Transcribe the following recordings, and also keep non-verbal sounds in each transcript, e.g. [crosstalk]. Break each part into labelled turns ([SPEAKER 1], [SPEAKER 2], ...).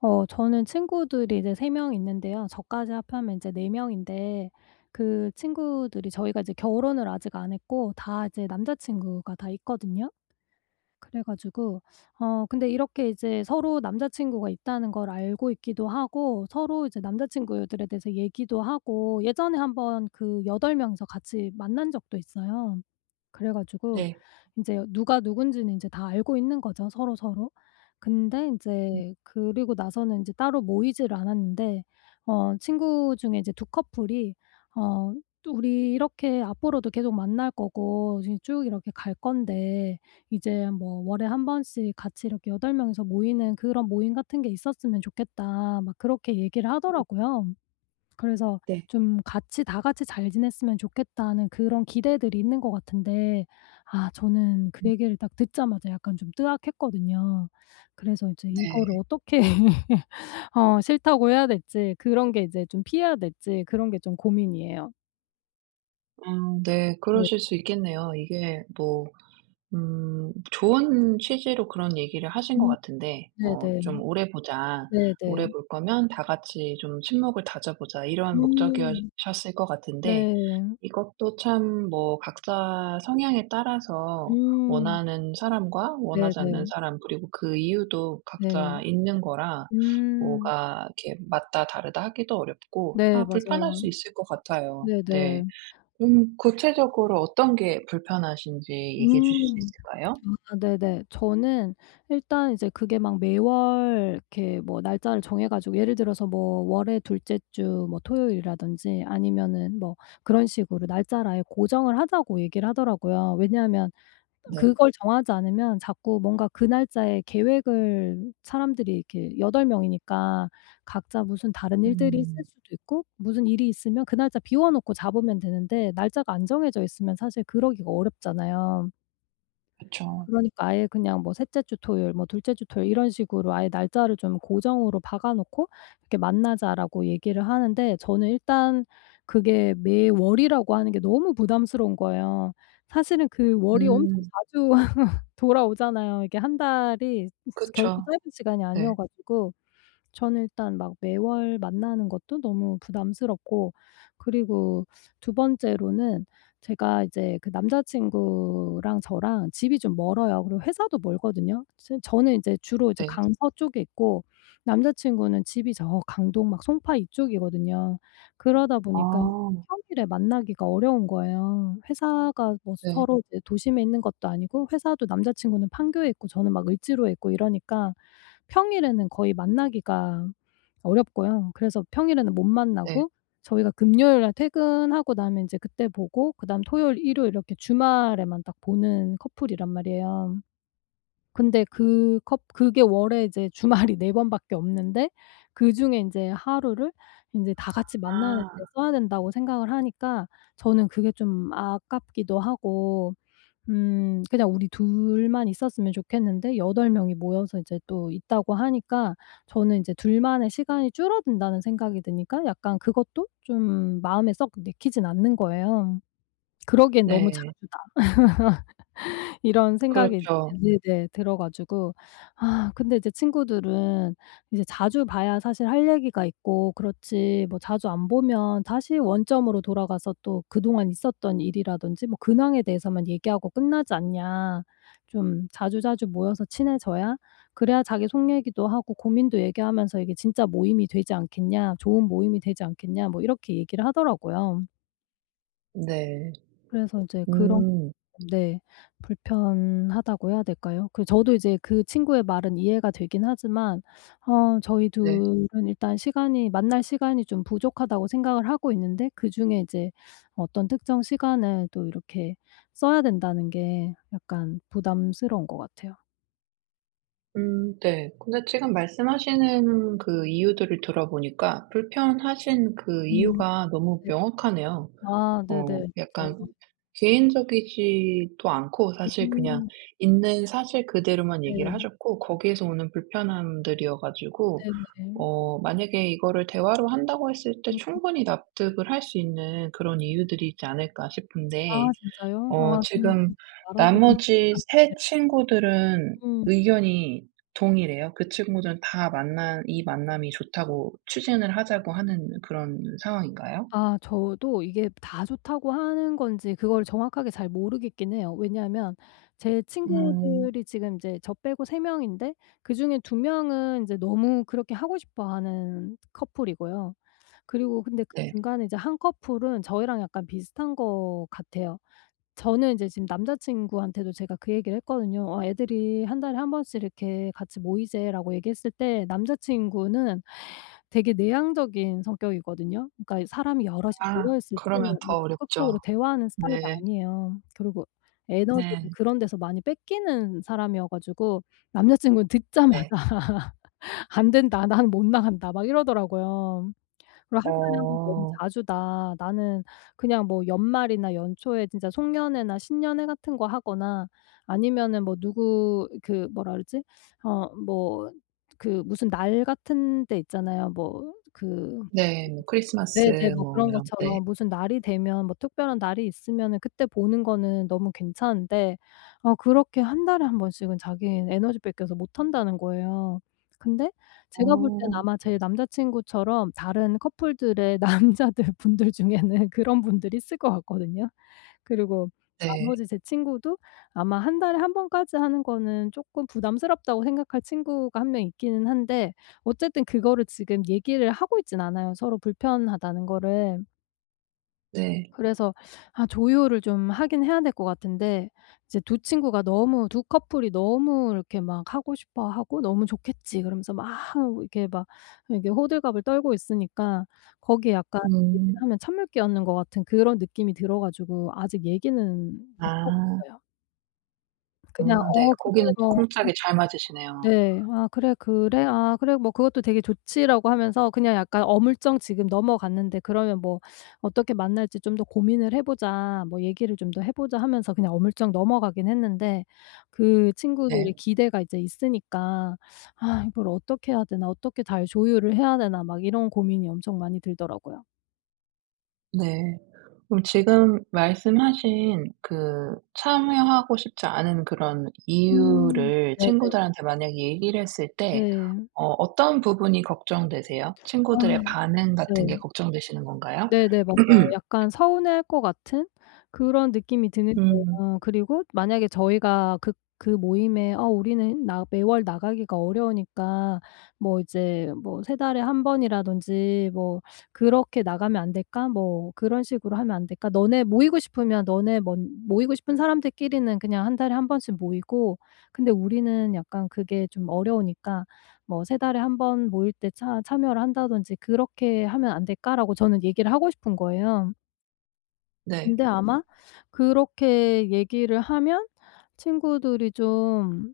[SPEAKER 1] 저는 친구들이 이제 세 명 있는데요. 저까지 합하면 이제 네 명인데 그 친구들이 저희가 이제 결혼을 아직 안 했고 다 이제 남자 친구가 다 있거든요. 그래 가지고 근데 이렇게 이제 서로 남자 친구가 있다는 걸 알고 있기도 하고 서로 이제 남자 친구들에 대해서 얘기도 하고 예전에 한번 그 여덟 명이서 같이 만난 적도 있어요. 그래 가지고
[SPEAKER 2] 네.
[SPEAKER 1] 이제 누가 누군지는 이제 다 알고 있는 거죠, 서로서로. 근데 이
[SPEAKER 2] 음
[SPEAKER 1] 제 그리고 나서는 이제 따로 모이지를 않았는데 친구 중에 이제 두 커플이 어 "우리 이렇게 앞으로도 계속 만날 거고 이제 쭉 이렇게 갈 건데 이제 뭐 월에 한 번씩 같이 이렇게 여덟 명이서 모이는 그런 모임 같은 게 있었으면 좋겠다." 막 그렇게 얘기를 하더라고요. 그래서
[SPEAKER 2] 네.
[SPEAKER 1] 좀 같이 다 같이 잘 지냈으면 좋겠다는 그런 기대들이 있는 것 같은데 아 저는 그 얘기를 딱 듣자마자 약간 좀 뜨악했거든요. 그래서 이제 이거를
[SPEAKER 2] 네.
[SPEAKER 1] 어떻게 [laughs] 싫다고 해야 될지 그런 게 이제 좀 피해야 될지 그런 게 좀 고민이에요.
[SPEAKER 2] 아 네.
[SPEAKER 1] 네.
[SPEAKER 2] 그러실 수 있겠네요. 이게 뭐 좋은 취지로 그런 얘기를 하신 것
[SPEAKER 1] 음.
[SPEAKER 2] 같은데
[SPEAKER 1] 네네.
[SPEAKER 2] 좀 오래 보자. 오래
[SPEAKER 1] 네네.
[SPEAKER 2] 볼 거면 다 같이 좀 '친목을 다져 보자.' 이런 목적이어
[SPEAKER 1] 음.
[SPEAKER 2] 셨을 것 같은데
[SPEAKER 1] 네.
[SPEAKER 2] 이것도 참 뭐 각자 성향에 따라서
[SPEAKER 1] 음.
[SPEAKER 2] 원하는 사람과 원하지 않는
[SPEAKER 1] 네네.
[SPEAKER 2] 사람 그리고 그 이유도 각자
[SPEAKER 1] 네.
[SPEAKER 2] 있는 거라
[SPEAKER 1] 음.
[SPEAKER 2] 뭐가 이렇게 맞다 다르다 하기도 어렵고
[SPEAKER 1] 네,
[SPEAKER 2] 아 불편할
[SPEAKER 1] 맞아요.
[SPEAKER 2] 수 있을 것 같아요. 네.
[SPEAKER 1] 네네.
[SPEAKER 2] 구체적으로 어떤 게 불편하신지 얘기해 주실 수
[SPEAKER 1] 음.
[SPEAKER 2] 있을까요?
[SPEAKER 1] 아, 네네. 저는 일단 이제 그게 막 매월 이렇게 뭐 날짜를 정해 가지고 예를 들어서 뭐 월의 둘째 주 뭐 토요일이라든지 아니면은 뭐 그런 식으로 날짜를 아예 고정을 하자고 얘기를 하더라고요. 왜냐하면
[SPEAKER 2] 네.
[SPEAKER 1] 그걸 정하지 않으면 자꾸 뭔가 그 날짜에 계획을 사람들이 이렇게 8 명이니까 각자 무슨 다른 일들이 있을
[SPEAKER 2] 음.
[SPEAKER 1] 수도 있고 무슨 일이 있으면 그 날짜 비워 놓고 잡으면 되는데 날짜가 안 정해져 있으면 사실 그러기가 어렵잖아요.
[SPEAKER 2] 그쵸.
[SPEAKER 1] 그러니까 아예 그냥 뭐 셋째 주 토요일 뭐 둘째 주 토요일 이런 식으로 아예 날짜를 좀 고정으로 박아 놓고 이렇게 "만나자."라고 얘기를 하는데 저는 일단 그게 매월이라고 하는 게 너무 부담스러운 거예요. 사실은 그 월이 엄청
[SPEAKER 2] 음.
[SPEAKER 1] 자주 [laughs] 돌아오잖아요. 이게 한 달이 결코
[SPEAKER 2] 그쵸.
[SPEAKER 1] 짧은 시간이 아니어
[SPEAKER 2] 네.
[SPEAKER 1] 가지고 저는 일단 막 매월 만나는 것도 너무 부담스럽고 그리고 두 번째로는 제가 이제 그 남자 친구랑 저랑 집이 좀 멀어요. 그리고 회사도 멀거든요. 저는 이제 주로 이제
[SPEAKER 2] 네.
[SPEAKER 1] 강서 쪽에 있고 남자 친구는 집이 저 강동 막 송파 이쪽이거든요. 그러다 보니까
[SPEAKER 2] 아.
[SPEAKER 1] 평일에 만나기가 어려운 거예요. 회사가 뭐
[SPEAKER 2] 네.
[SPEAKER 1] 서로 이제 도심에 있는 것도 아니고 회사도 남자 친구는 판교에 있고 저는 막 을지로에 있고 이러니까 평일에는 거의 만나기가 어렵고요. 그래서 평일에는 못
[SPEAKER 2] 네.
[SPEAKER 1] 만나고 저희가 금요일 날 퇴근하고 나면 인제 그때 보고 그다음 토요일, 일요일 이렇게 주말에만 딱 보는 커플이란 말이에요. 근데 그 컵 그게 월에 이제 주말이 4번밖에 없는데 그중에 인제 하루를 인제 다 같이 만나는데
[SPEAKER 2] 아.
[SPEAKER 1] 써야 된다고 생각을 하니까 저는 그게 좀 아깝기도 하고 그냥 우리 둘만 있었으면 좋겠는데 여덟 명이 모여서 이제 또 있다고 하니까 저는 이제 둘만의 시간이 줄어든다는 생각이 드니까 약간 그것도 좀 마음에 썩 내키진 않는 거예요. 그러기엔 너무 자주
[SPEAKER 2] 네.
[SPEAKER 1] 이런 생각이,
[SPEAKER 2] 그렇죠.
[SPEAKER 1] 네네, 들어 가지고 아 근데 이제 친구들은 이제 자주 봐야 사실 할 얘기가 있고 그렇지 뭐 자주 안 보면 다시 원점으로 돌아가서 또 그동안 있었던 일이라든지 뭐 근황에 대해서만 얘기하고 끝나지 않냐. 좀 자주자주 모여서 친해져야 그래야 자기 속 얘기도 하고 고민도 얘기하면서 이게 진짜 모임이 되지 않겠냐, 좋은 모임이 되지 않겠냐 뭐 이렇게 얘기를 하더라고요.
[SPEAKER 2] 네.
[SPEAKER 1] 그래서 이제 그런.
[SPEAKER 2] 음.
[SPEAKER 1] 네. 불편하다고 해야 될까요? 그 저도 이제 그 친구의 말은 이해가 되긴 하지만 저희
[SPEAKER 2] 네.
[SPEAKER 1] 둘은 일단 시간이 만날 시간이 좀 부족하다고 생각을 하고 있는데 그중에 이제 어떤 특정 시간을 또 이렇게 써야 된다는 게 약간 부담스러운 것 같아요.
[SPEAKER 2] 네. 근데 지금 말씀하시는 그 이유들을 들어보니까 불편하신 그
[SPEAKER 1] 음.
[SPEAKER 2] 이유가 너무
[SPEAKER 1] 네.
[SPEAKER 2] 명확하네요.
[SPEAKER 1] 아 네네. 맞아요.
[SPEAKER 2] 약간 개인적이지도 않고 사실 그냥
[SPEAKER 1] 음.
[SPEAKER 2] 있는 사실 그대로만 얘기를
[SPEAKER 1] 네.
[SPEAKER 2] 하셨고 거기에서 오는 불편함들이어 가지고
[SPEAKER 1] 네네.
[SPEAKER 2] 만약에 이거를 대화로 한다고 했을 때
[SPEAKER 1] 음.
[SPEAKER 2] 충분히 납득을 할 수 있는 그런 이유들이 있지 않을까 싶은데
[SPEAKER 1] 아 진짜요? 아 저는 그래서
[SPEAKER 2] 지금
[SPEAKER 1] 말하기가
[SPEAKER 2] 나머지 세 친구들은
[SPEAKER 1] 음.
[SPEAKER 2] 의견이 동일해요. 그 친구들은 다 만나 이 만남이 좋다고 추진을 하자고 하는 그런 상황인가요?
[SPEAKER 1] 아 저도 이게 다 좋다고 하는 건지 그걸 정확하게 잘 모르겠긴 해요. 왜냐하면 제
[SPEAKER 2] 음
[SPEAKER 1] 친구들이 지금 이제 저 빼고 세 명인데 그중에 두 명은 이제 너무 그렇게 하고 싶어 하는 커플이고요. 그리고 근데 그
[SPEAKER 2] 네.
[SPEAKER 1] 중간에 이제 한 커플은 저희랑 약간 비슷한 것 같아요. 저는 이제 지금 남자친구한테도 제가 그 얘기를 했거든요. "아 애들이 한 달에 한 번씩 이렇게 같이 모이재."라고 얘기했을 때 남자친구는 되게 내향적인 성격이거든요. 그러니까 사람이 여럿이
[SPEAKER 2] 아
[SPEAKER 1] 모여 있을 때
[SPEAKER 2] 그러면
[SPEAKER 1] 뭐
[SPEAKER 2] 더 어렵죠.
[SPEAKER 1] 적극적으로 대화하는 스타일이
[SPEAKER 2] 네.
[SPEAKER 1] 아니에요. 그리고 에너지를
[SPEAKER 2] 네.
[SPEAKER 1] 그런 데서 많이 뺏기는 사람이어 가지고 남자친구는 듣자마자
[SPEAKER 2] 네.
[SPEAKER 1] [laughs] "안 된다. 나는 못 나간다." 막 이러더라고요. 그리고 한 달에 한 번 너무
[SPEAKER 2] 어
[SPEAKER 1] 자주다. 나는 그냥 뭐 연말이나 연초에 진짜 송년회나 신년회 같은 거 하거나 아니면은 뭐 누구 그 뭐라 그러지? 뭐 그 무슨 날 같은 데 있잖아요. 뭐 그.
[SPEAKER 2] 네. 뭐 크리스마스
[SPEAKER 1] 네네. 뭐
[SPEAKER 2] 뭐
[SPEAKER 1] 그런
[SPEAKER 2] 이런 때.
[SPEAKER 1] 것처럼 무슨 날이 되면 뭐 특별한 날이 있으면은 그때 보는 거는 너무 괜찮은데 그렇게 한 달에 한 번씩은 자기는 에너지 뺏겨서 못 한다는 거예요. 근데 제가 볼 땐
[SPEAKER 2] 어.
[SPEAKER 1] 아마 제 남자친구처럼 다른 커플들의 [laughs] 남자들 분들 중에는 그런 분들이 있을 것 같거든요. 그리고
[SPEAKER 2] 네.
[SPEAKER 1] 나머지 제 친구도 아마 한 달에 한 번까지 하는 거는 쪼끔 부담스럽다고 생각할 친구가 한 명 있기는 한데 어쨌든 그거를 지금 얘기를 하고 있진 않아요, 서로 불편하다는 거를.
[SPEAKER 2] 네.
[SPEAKER 1] 그래서 아 조율을 좀 하긴 해야 될 것 같은데 이제 두 친구가 너무 두 커플이 너무 이렇게 막 하고 싶어 하고 "너무 좋겠지." 그러면서 막 이렇게 막 이렇게 호들갑을 떨고 있으니까 거기에 약간 얘기를
[SPEAKER 2] 음.
[SPEAKER 1] 하면 찬물 끼얹는 것 같은 그런 느낌이 들어 가지고 아직 얘기는 못 하고
[SPEAKER 2] 아.
[SPEAKER 1] 있어요.
[SPEAKER 2] 아
[SPEAKER 1] 그냥
[SPEAKER 2] 네.
[SPEAKER 1] "어 그래
[SPEAKER 2] 고기는 또
[SPEAKER 1] 뭐",
[SPEAKER 2] 콩짝이 잘 맞으시네요.
[SPEAKER 1] 네, "아 그래. 그래? 아 그래. 뭐 그것도 되게 좋지."라고 하면서 그냥 약간 어물쩡 지금 넘어갔는데 그러면 뭐 "어떻게 만날지 좀 더 고민을 해 보자. 뭐 얘기를 좀 더 해 보자." 하면서 그냥 어물쩡 넘어가긴 했는데 그
[SPEAKER 2] 네.
[SPEAKER 1] 친구들의 기대가 이제 있으니까 '아 이걸 어떻게 해야 되나? 어떻게 잘 조율을 해야 되나?' 막 이런 고민이 엄청 많이 들더라고요.
[SPEAKER 2] 네. 그럼 지금 말씀하신 그 참여하고 싶지 않은 그런
[SPEAKER 1] 음.
[SPEAKER 2] 이유를
[SPEAKER 1] 네네.
[SPEAKER 2] 친구들한테 만약에 얘기를 했을 때
[SPEAKER 1] 네.
[SPEAKER 2] 어떤 부분이 걱정되세요?
[SPEAKER 1] 아
[SPEAKER 2] 친구들의 반응 같은
[SPEAKER 1] 네.
[SPEAKER 2] 게 걱정되시는 건가요?
[SPEAKER 1] 네네. 맞아요.
[SPEAKER 2] [clears throat]
[SPEAKER 1] 약간 서운해할 것 같은 그런 느낌이 드는 거예요.
[SPEAKER 2] 음.
[SPEAKER 1] 그리고 만약에 저희가 그 모임에 "아 우리는 나 매월 나가기가 어려우니까 뭐 이제 뭐 세 달에 한 번이라든지 뭐 그렇게 나가면 안 될까? 뭐 그런 식으로 하면 안 될까? 너네 모이고 싶으면 너네 먼 모이고 싶은 사람들끼리는 그냥 한 달에 한 번씩 모이고 근데 우리는 약간 그게 좀 어려우니까 뭐 세 달에 한 번 모일 때 차 참여를 한다든지 '그렇게 하면 안 될까?'라고 저는 얘기를 하고 싶은 거예요. 근데
[SPEAKER 2] 네.
[SPEAKER 1] 아마 그렇게 얘기를 하면 친구들이 좀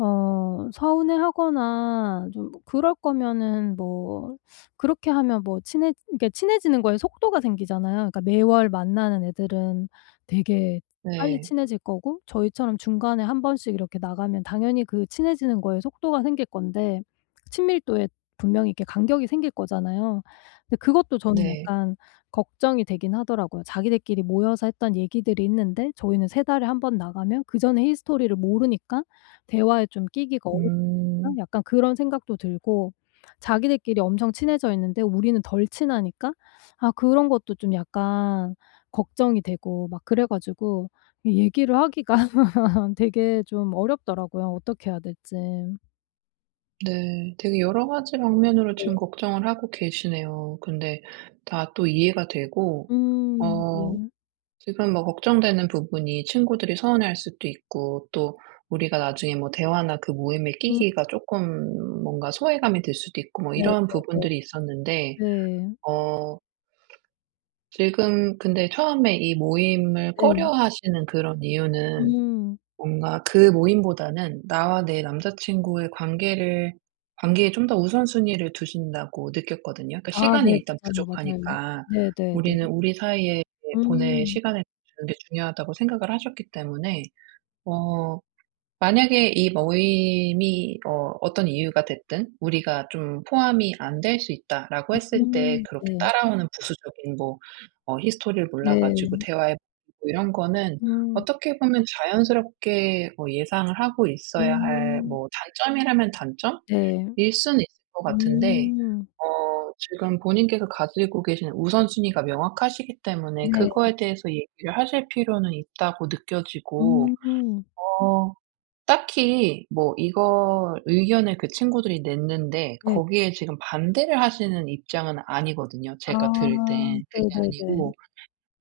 [SPEAKER 1] 서운해하거나 좀 그럴 거면은 뭐 그렇게 하면 뭐 친해지는 거에 속도가 생기잖아요. 그러니까 매월 만나는 애들은 되게 빨리
[SPEAKER 2] 네.
[SPEAKER 1] 친해질 거고 저희처럼 중간에 한 번씩 이렇게 나가면 당연히 그 친해지는 거에 속도가 생길 건데 친밀도에 분명히 이렇게 간격이 생길 거잖아요. 근데 그것도 저는
[SPEAKER 2] 네.
[SPEAKER 1] 약간 걱정이 되긴 하더라고요. 자기들끼리 모여서 했던 얘기들이 있는데 저희는 세 달에 한 번 나가면 그 전에 히스토리를 모르니까 대화에 좀 끼기가 어렵지
[SPEAKER 2] 음.
[SPEAKER 1] 않을까? 약간 그런 생각도 들고 자기들끼리 엄청 친해져 있는데 우리는 덜 친하니까 아 그런 것도 좀 약간 걱정이 되고 막 그래 가지고 이 얘기를 하기가 [laughs] 되게 좀 어렵더라고요, 어떻게 해야 될지. 네.
[SPEAKER 2] 네. 되게 여러 가지 방면으로 지금 걱정을 하고 계시네요. 근데 다 또 이해가 되고 어
[SPEAKER 1] 네.
[SPEAKER 2] 지금 뭐 걱정되는 부분이 친구들이 서운해할 수도 있고 또 우리가 나중에 뭐 대화나 그 모임에
[SPEAKER 1] 음
[SPEAKER 2] 끼기가 조금 뭔가 소외감이 들 수도 있고 뭐 이런
[SPEAKER 1] 네네네.
[SPEAKER 2] 부분들이 있었는데
[SPEAKER 1] 네.
[SPEAKER 2] 어 지금 근데 처음에 이 모임을
[SPEAKER 1] 네.
[SPEAKER 2] 꺼려 하시는 그런 이유는
[SPEAKER 1] 음.
[SPEAKER 2] 뭔가 그 모임보다는 나와 내 남자친구의 관계를 관계에 좀 더 우선순위를 두신다고 느꼈거든요. 그러니까
[SPEAKER 1] 아 네.
[SPEAKER 2] 시간이 일단
[SPEAKER 1] 맞아요, 맞아요.
[SPEAKER 2] 부족하니까
[SPEAKER 1] 네네네.
[SPEAKER 2] 우리는 우리 사이에 보낼
[SPEAKER 1] 음.
[SPEAKER 2] 시간을 주는 게 중요하다고 생각을 하셨기 때문에 어 만약에 이 모임이 어떤 이유가 됐든 우리가 좀 포함이 안 될 수 있다라고 했을 때
[SPEAKER 1] 음.
[SPEAKER 2] 그렇게
[SPEAKER 1] 네.
[SPEAKER 2] 따라오는 부수적인 뭐 히스토리를 몰라 가지고
[SPEAKER 1] 네.
[SPEAKER 2] 대화에 고 이런 거는
[SPEAKER 1] 음.
[SPEAKER 2] 어떻게 보면 자연스럽게 뭐 예상을 하고 있어야 할
[SPEAKER 1] 음.
[SPEAKER 2] 뭐 단점이라면
[SPEAKER 1] 네.
[SPEAKER 2] 단점일 수는 있을 것 같은데
[SPEAKER 1] 음.
[SPEAKER 2] 지금 본인께서 가지고 계신 우선순위가 명확하시기 때문에
[SPEAKER 1] 네.
[SPEAKER 2] 그거에 대해서 얘기를 하실 필요는 있다고 느껴지고
[SPEAKER 1] 음.
[SPEAKER 2] 어 딱히 뭐 이거 의견을 그 친구들이 냈는데
[SPEAKER 1] 네.
[SPEAKER 2] 거기에 지금 반대를 하시는 입장은 아니거든요, 제가
[SPEAKER 1] 아
[SPEAKER 2] 들을 땐. 그게
[SPEAKER 1] 네네네.
[SPEAKER 2] 아니고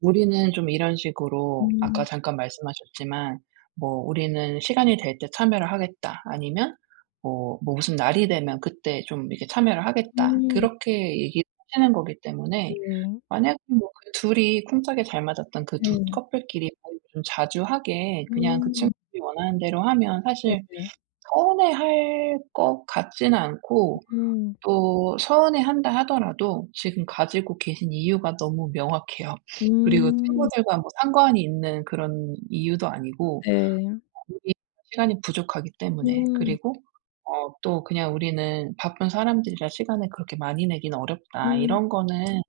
[SPEAKER 2] 우리는 좀 이런 식으로 아까
[SPEAKER 1] 음.
[SPEAKER 2] 잠깐 말씀하셨지만 뭐 "우리는 시간이 될 때 참여를 하겠다." 아니면 뭐 뭐 "무슨 날이 되면 그때 좀 이렇게 참여를 하겠다."
[SPEAKER 1] 음.
[SPEAKER 2] 그렇게 얘기를 하시는 거기 때문에
[SPEAKER 1] 네.
[SPEAKER 2] 만약에 뭐 그 둘이 쿵짝이 잘 맞았던 그 두
[SPEAKER 1] 네.
[SPEAKER 2] 커플끼리 모임을 좀 자주 하게 그냥 그
[SPEAKER 1] 음.
[SPEAKER 2] 친구들이 원하는 대로 하면 사실
[SPEAKER 1] 네네.
[SPEAKER 2] 서운해할 것 같지는 않고
[SPEAKER 1] 음.
[SPEAKER 2] 또 서운해한다 하더라도 지금 가지고 계신 이유가 너무 명확해요. 그리고
[SPEAKER 1] 음.
[SPEAKER 2] 친구들과 뭐 상관이 있는 그런 이유도 아니고
[SPEAKER 1] 네.
[SPEAKER 2] 우리 시간이 부족하기 때문에
[SPEAKER 1] 음.
[SPEAKER 2] 그리고 또 그냥 '우리는 바쁜 사람들이라 시간을 그렇게 많이 내긴 어렵다.'
[SPEAKER 1] 음.
[SPEAKER 2] 이런 거는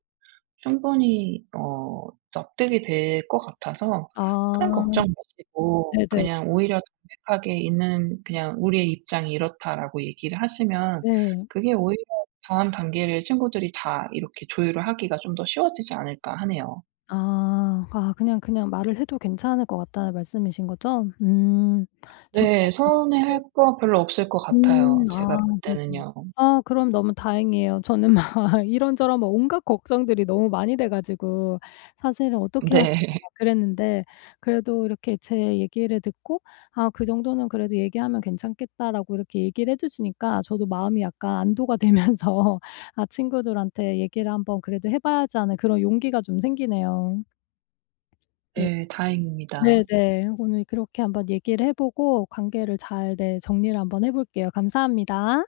[SPEAKER 2] 충분히 납득이 될 것 같아서
[SPEAKER 1] 아.
[SPEAKER 2] 큰 걱정 마시고
[SPEAKER 1] 네네.
[SPEAKER 2] 그냥 오히려 담백하게 있는 그냥 "우리의 입장이 이렇다."라고 얘기를 하시면
[SPEAKER 1] 네.
[SPEAKER 2] 그게 오히려 다음 단계를 친구들이 다 이렇게 조율을 하기가 좀 더 쉬워지지 않을까 하네요.
[SPEAKER 1] 아. 아 그냥 말을 해도 괜찮을 것 같다는 말씀이신 거죠? 음. 저는
[SPEAKER 2] 네.
[SPEAKER 1] 약간
[SPEAKER 2] 서운해할 거 별로 없을 것 같아요, 제가
[SPEAKER 1] 아
[SPEAKER 2] 볼
[SPEAKER 1] 네네.
[SPEAKER 2] 때는요.
[SPEAKER 1] 아 그럼 너무 다행이에요. 저는 막 [laughs] 이런저런 막 온갖 걱정들이 너무 많이 돼 가지고 사실은 어떻게 하나
[SPEAKER 2] 네. [laughs]
[SPEAKER 1] 막 그랬는데 그래도 이렇게 제 얘기를 듣고 '아 그 정도는 그래도 얘기하면 괜찮겠다.'라고 이렇게 얘기를 해 주시니까 저도 마음이 약간 안도가 되면서 [laughs] 아 친구들한테 얘기를 한번 그래도 해 봐야지 하는 그런 용기가 좀 생기네요. 네.
[SPEAKER 2] 네. 다행입니다.
[SPEAKER 1] 네네. 오늘 그렇게 한번 얘기를 해 보고 관계를 잘, 네, 정리를 한번 해 볼게요. 감사합니다.